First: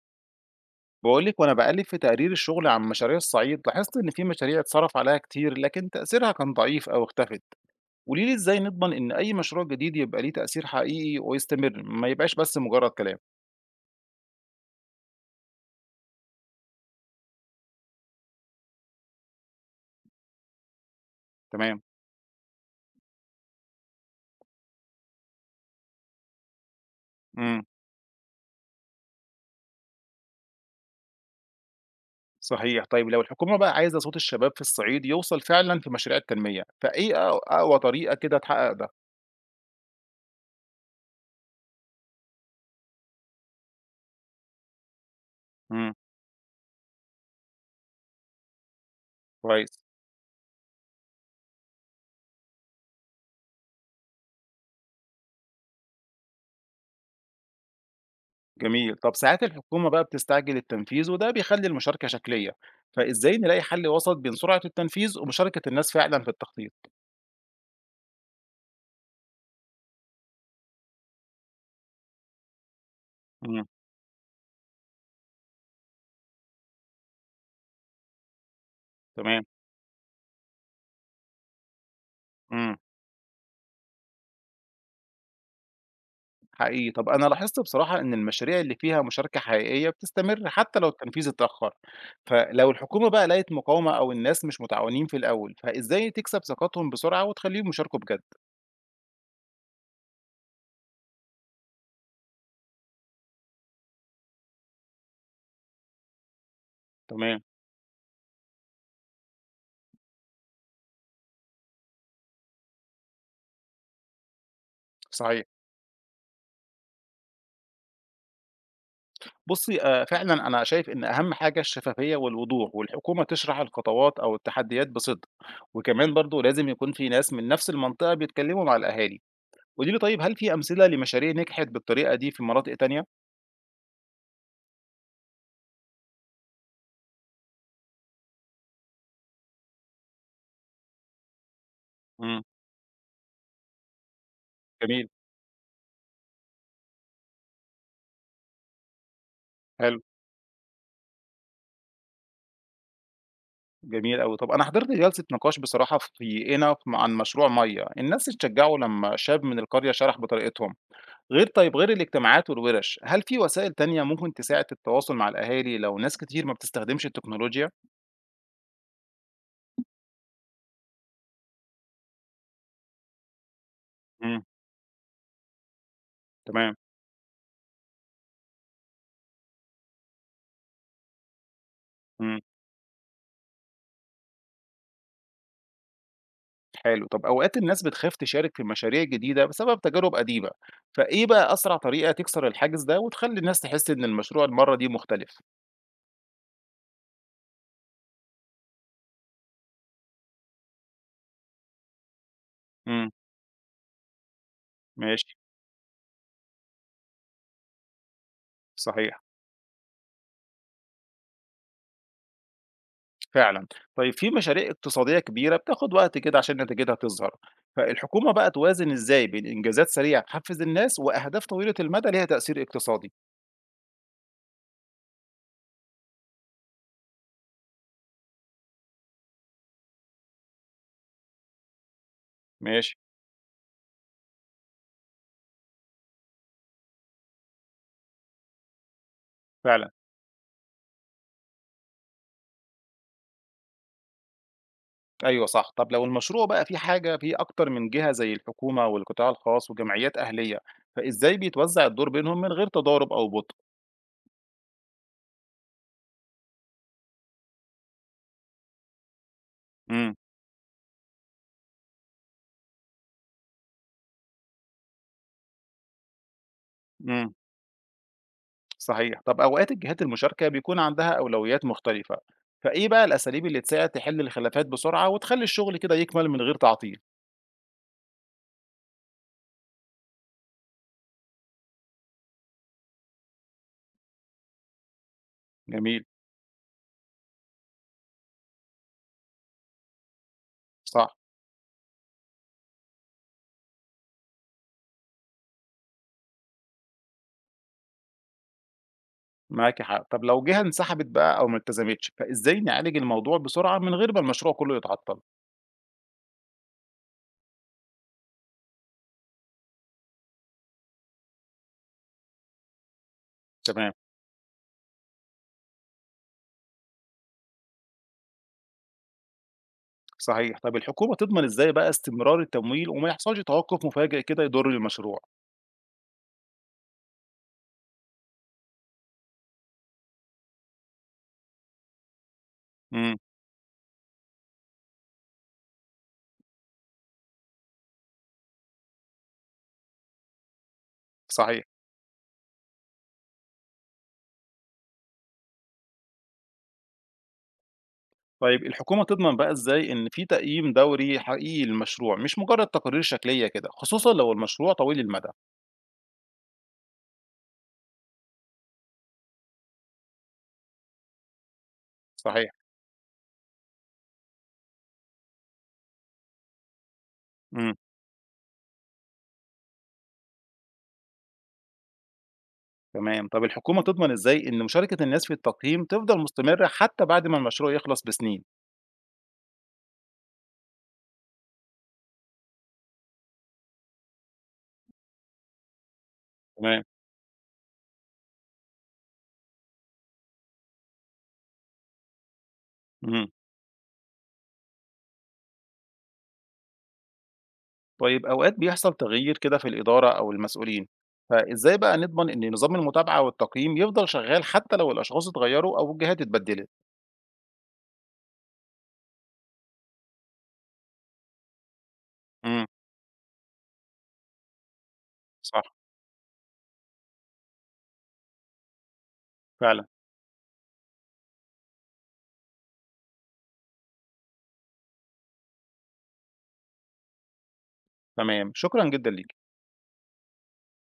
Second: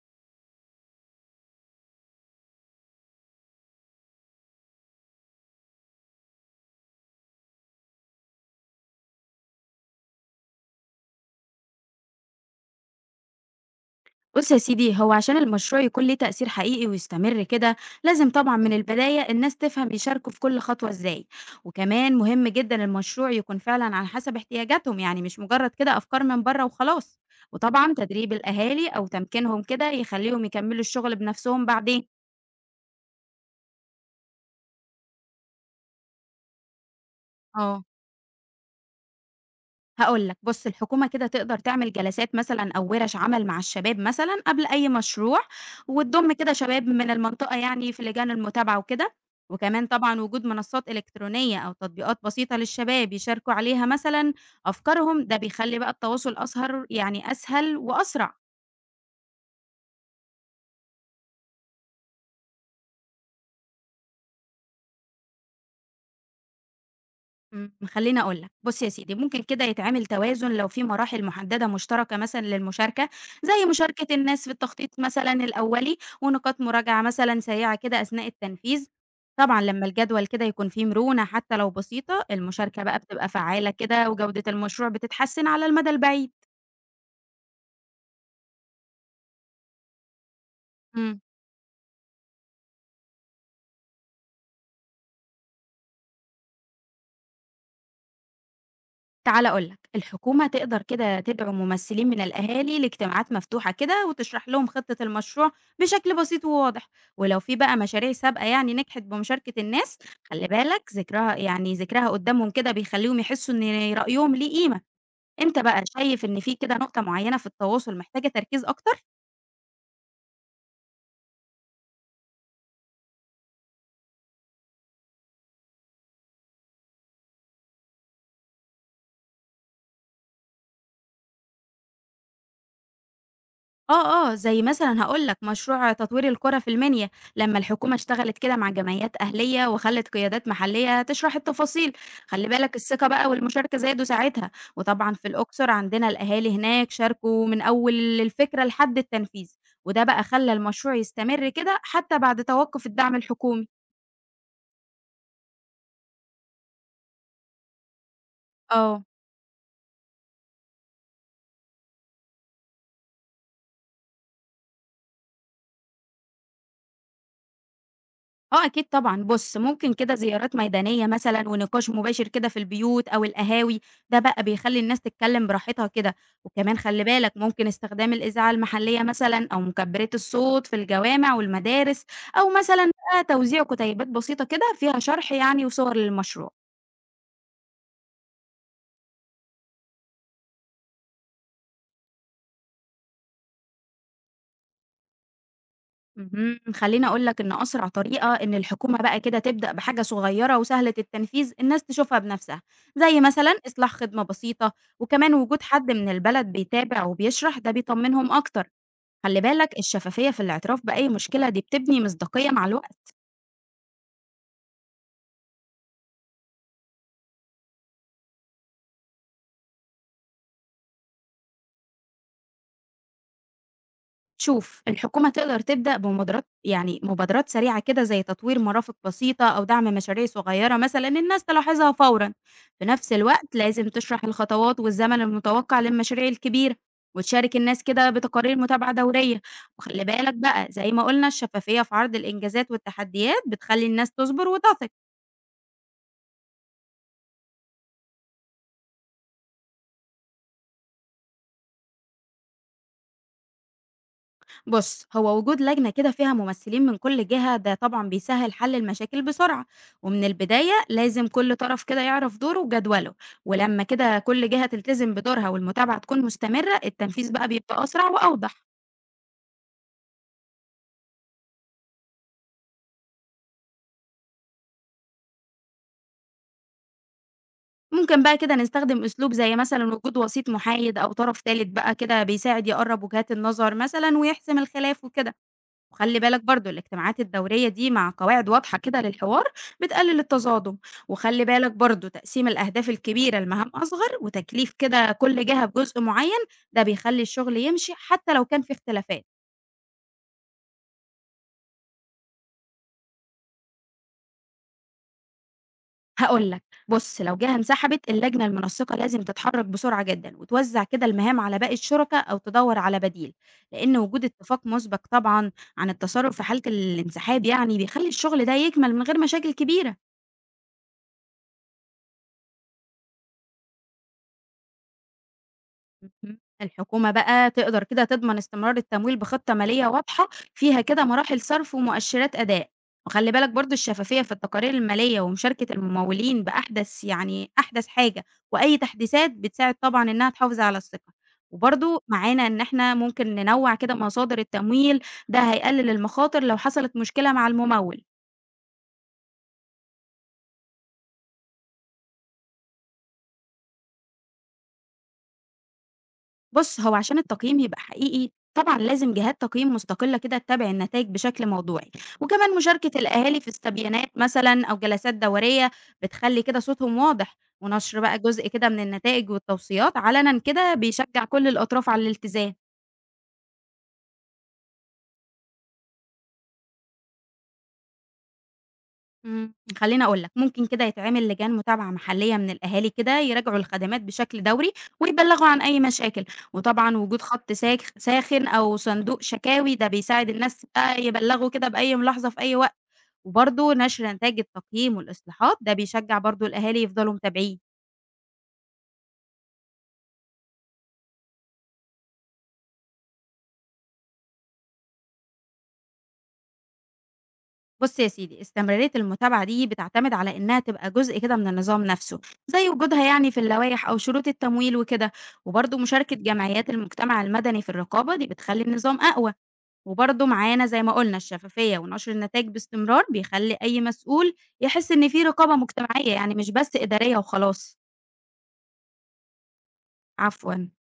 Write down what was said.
باقول لِك وأنا باقلِّب في تقارير الشغل عن مشاريع الصعيد، لاحظت إن في مشاريع اتصرف عليها كتير، لكن تأثيرها كان ضعيف أو اختفت. قولي لي إزاي نضمن إن أي مشروع جديد يبقى ليه تأثير حقيقي ويستمر، ما يبقاش بس مجرد كلام؟ بُص يا سيدي، هو عشان المشروع يكون ليه تأثير حقيقي ويستمر كده، لازم طبعًا من البداية الناس تفهم يشاركوا في كل خطوة إزاي، تمام، وكمان مهم جدًا المشروع يكون فعلًا على حسب احتياجاتهم، يعني مش مجرد كده أفكار من برّه وخلاص، إمم، وطبعًا تدريب الأهالي أو تمكينهم كده يخليهم يكمّلوا الشغل بنفسهم بعدين. صحيح. طيب لو الحكومة بقى عايزة صوت الشباب في الصعيد يوصل فعلًا في مشاريع التنمية، فإيه أقوى آه. طريقة كده تحقق ده؟ هاقول لك، بُص الحكومة كده تقدر تعمل جلسات مثلًا أو وِرَش عمل مع الشباب مثلًا قبل أي مشروع، إمم، وتضم كده شباب من المنطقة يعني في لجان المتابعة وكده، كويس، وكمان طبعًا وجود منصات إلكترونية أو تطبيقات بسيطة للشباب يشاركوا عليها مثلًا أفكارهم، ده بيخلّي بقى التواصل أسهر يعني أسهل وأسرع. جميل. طب ساعات الحكومة بقى بتستعجل التنفيذ وده بيخلّي المشاركة شكلية، فإزاي نلاقي حل وسط بين سرعة التنفيذ ومشاركة الناس فعلًا في التخطيط؟ خلّيني أقول لك، بُص يا سيدي ممكن كده يتعمل توازن لو في مراحل محددة مشتركة مثلًا للمشاركة، إمم. زي مشاركة الناس في التخطيط مثلًا الأولي، ونقاط مراجعة مثلًا سريعة كده أثناء التنفيذ، تمام، طبعًا لمّا الجدول كده يكون فيه مرونة حتى لو بسيطة، إمم، المشاركة بقى بتبقى فعّالة كده وجودة المشروع بتتحسن على المدى البعيد. حقيقي. طب أنا لاحظت بصراحة إن المشاريع اللي فيها مشاركة حقيقية بتستمر حتى لو إمم. التنفيذ اتأخر، فلو الحكومة بقى لقيت مقاومة أو الناس مش متعاونين في الأول، فإزاي تكسب ثقتهم بسرعة وتخليهم يشاركوا بجد؟ تعالَ أقول لك، الحكومة تقدر كده تدعو ممثلين من الأهالي لاجتماعات مفتوحة كده، وتشرح لهم خطة المشروع بشكل بسيط وواضح، ولو تمام، في بقى مشاريع سابقة يعني نجحت بمشاركة الناس، خلّي بالك ذكرها قدّامهم كده بيخلّيهم يحسّوا إن رأيهم ليه قيمة، صحيح. أنت بقى شايف إن في كده نقطة معيّنة في التواصل محتاجة تركيز أكتر؟ بُصّي، فعلًا أنا شايف إن أهم حاجة الشفافية والوضوح، والحكومة تشرح الخطوات أو التحديات بصدق، وكمان برضه لازم يكون في ناس من نفس المنطقة بيتكلموا مع الأهالي. قولي لي طيب هل في أمثلة لمشاريع نجحت بالطريقة دي في مناطق تانية؟ آه، آه، زي مثلًا هاقول لك مشروع تطوير القرى في المنيا، لمّا الحكومة اشتغلت كده مع جمعيات أهلية وخلّت قيادات محلية تشرح التفاصيل، إمم، خلّي بالك الثقة بقى والمشاركة زادوا ساعتها، جميل، وطبعًا في الأقصر عندنا الأهالي هناك شاركوا من أول الفكرة لحد التنفيذ، حلو. وده بقى خلّى المشروع يستمر كده حتى بعد توقف الدعم الحكومي. جميل أوي. طب أنا حضرت جلسة نقاش بصراحة في قنا عن مشروع مَيّة، الناس اتشجّعوا آه. لمّا شاب من القرية شرح بطريقتهم. غير طيب غير الاجتماعات والورش، هل في وسائل تانية ممكن تساعد في التواصل مع الأهالي لو ناس كتير ما بتستخدمش التكنولوجيا؟ آه أكيد طبعًا، بُص ممكن كده زيارات ميدانية مثلًا ونقاش مباشر كده في البيوت أو القهاوي، ده إمم، بقى بيخلّي الناس تتكلّم براحتها كده، تمام، وكمان خلّي بالك ممكن استخدام الإذاعة المحلية مثلًا أو مكبّرات الصوت في الجوامع والمدارس، إمم، أو مثلًا بقى توزيع كُتيبات بسيطة كده فيها شرح يعني وصور للمشروع. حلو. طب أوقات الناس بتخاف تشارك في مشاريع جديدة بسبب تجارب قديمة، فإيه بقى أسرع طريقة تكسر الحاجز ده وتخلّي الناس تحس إن المشروع المرّة دي مختلف؟ خلّيني أقول لك إن أسرع طريقة إن الحكومة بقى كده تبدأ بحاجة صغيرة وسهلة التنفيذ الناس تشوفها بنفسها، إمم، زي مثلًا إصلاح خدمة بسيطة، ماشي، وكمان وجود حد من البلد بيتابع وبيشرح ده بيطمنهم أكتر، صحيح. خلّي بالك الشفافية في الاعتراف بأي مشكلة دي بتبني مصداقية مع الوقت. فعلًا. طيب في مشاريع اقتصادية كبيرة بتاخد وقت كده عشان نتيجتها تظهر، فالحكومة بقى توازن إزاي بين إنجازات سريعة تحفز الناس وأهداف طويلة المدى ليها تأثير اقتصادي؟ شوف الحكومة تقدر تبدأ بمبادرات يعني مبادرات سريعة كده زي تطوير مرافق بسيطة أو دعم مشاريع صغيرة مثلا الناس تلاحظها فورا. في ماشي، نفس الوقت لازم تشرح الخطوات والزمن المتوقع للمشاريع الكبيرة وتشارك الناس كده بتقارير متابعة دورية، فعلًا، وخلي بالك بقى زي ما قلنا الشفافية في عرض الإنجازات والتحديات بتخلي الناس تصبر وتثق. أيوه صح. طب لو المشروع بقى فيه حاجة فيه أكتر من جهة زي الحكومة والقطاع الخاص وجمعيات أهلية، فإزاي بيتوزع الدور بينهم من غير تضارب أو بُطء؟ بص هو وجود لجنة كده فيها ممثلين من كل جهة ده طبعا بيسهل حل المشاكل بسرعة، إمم، ومن البداية لازم كل طرف كده يعرف دوره وجدوله، ولما كده كل جهة تلتزم بدورها والمتابعة تكون مستمرة التنفيذ إمم، بقى بيبقى أسرع وأوضح. صحيح. طب أوقات الجهات المشاركة بيكون عندها أولويات مختلفة، فإيه بقى الأساليب اللي تساعد تحل الخلافات بسرعة وتخلي الشغل كده يكمل من غير تعطيل؟ ممكن بقى كده نستخدم أسلوب زي مثلا وجود وسيط محايد أو طرف ثالث بقى كده بيساعد يقرب وجهات النظر مثلا ويحسم الخلاف وكده، جميل. وخلّي بالك برضه الاجتماعات الدورية دي مع قواعد واضحة كده للحوار بتقلل التصادم، صح، وخلّي بالك برضه تقسيم الأهداف الكبيرة لمهام أصغر وتكليف كده كل جهة بجزء معين، ده بيخلّي الشغل يمشي حتى لو كان في اختلافات. معاكِ حق. طب لو جهة انسحبت بقى أو ما التزمتش، فإزاي نعالج الموضوع بسرعة من غير ما المشروع كله يتعطل؟ هاقول لك، بُص لو جهة انسحبت اللجنة المنسقة لازم تتحرك بسرعة جدًا وتوزع كده المهام على باقي الشركا أو تدوّر على بديل، تمام، لإن وجود اتفاق مسبق طبعًا عن التصرف في حالة الانسحاب يعني بيخلّي الشغل ده يكمل من غير مشاكل كبيرة. صحيح. طب الحكومة تضمن إزاي بقى استمرار التمويل وما يحصلش توقف مفاجئ كده يضر المشروع؟ اهم. الحكومة بقى تقدر كده تضمن استمرار التمويل بخطة مالية واضحة فيها كده مراحل صرف ومؤشرات أداء، إمم، وخلي بالك برضو الشفافية في التقارير المالية ومشاركة الممولين بأحدث يعني أحدث حاجة وأي تحديثات بتساعد طبعا إنها تحافظ على الثقة، صحيح. وبرضو معانا إن إحنا ممكن ننوع كده مصادر التمويل، ده هيقلل المخاطر لو حصلت مشكلة مع الممول. طيب الحكومة تضمن بقى إزاي إن في تقييم دوري حقيقي للمشروع، مش مجرد تقارير شكلية كده، خصوصًا لو المشروع طويل المدى؟ بُص، هو عشان التقييم يبقى حقيقي، طبعًا لازم جهات تقييم مستقلة كده تتابع النتايج بشكل موضوعي، صحيح، وكمان مشاركة الأهالي في استبيانات مثلًا أو جلسات دورية بتخلّي كده صوتهم واضح، إمم، ونشر بقى جزء كده من النتائج والتوصيات علنًا كده بيشجع كل الأطراف على الالتزام. تمام. طب الحكومة تضمن إزاي إن مشاركة الناس في التقييم تفضل مستمرة حتى بعد ما المشروع يخلص بسنين؟ إمم. خلّيني أقول لك، ممكن كده يتعمل لجان متابعة محلية من الأهالي كده يراجعوا الخدمات بشكل دوري ويبلغوا عن أي مشاكل، تمام، وطبعًا وجود خط ساخن أو صندوق شكاوي ده بيساعد الناس بقى يبلغوا كده بأي ملاحظة في أي وقت. إمم. وبرضه نشر نتائج التقييم والإصلاحات ده بيشجع برضه الأهالي يفضلوا متابعين. طيب أوقات بيحصل تغيير كده في الإدارة أو المسؤولين، فإزاي بقى نضمن إن نظام المتابعة والتقييم يفضل شغال حتى لو الأشخاص اتغيروا أو الجهات اتبدلت؟ بص يا سيدي استمرارية المتابعة دي بتعتمد على إنها تبقى جزء كده من النظام نفسه، امم، زي وجودها يعني في اللوائح أو شروط التمويل وكده، صح، وبرضه مشاركة جمعيات المجتمع المدني في الرقابة دي بتخلي النظام أقوى، فعلا، وبرضه معانا زي ما قلنا الشفافية ونشر النتائج باستمرار بيخلي أي مسؤول يحس إن في رقابة مجتمعية يعني مش بس إدارية وخلاص. تمام. شكرا جدا ليك. عفواً.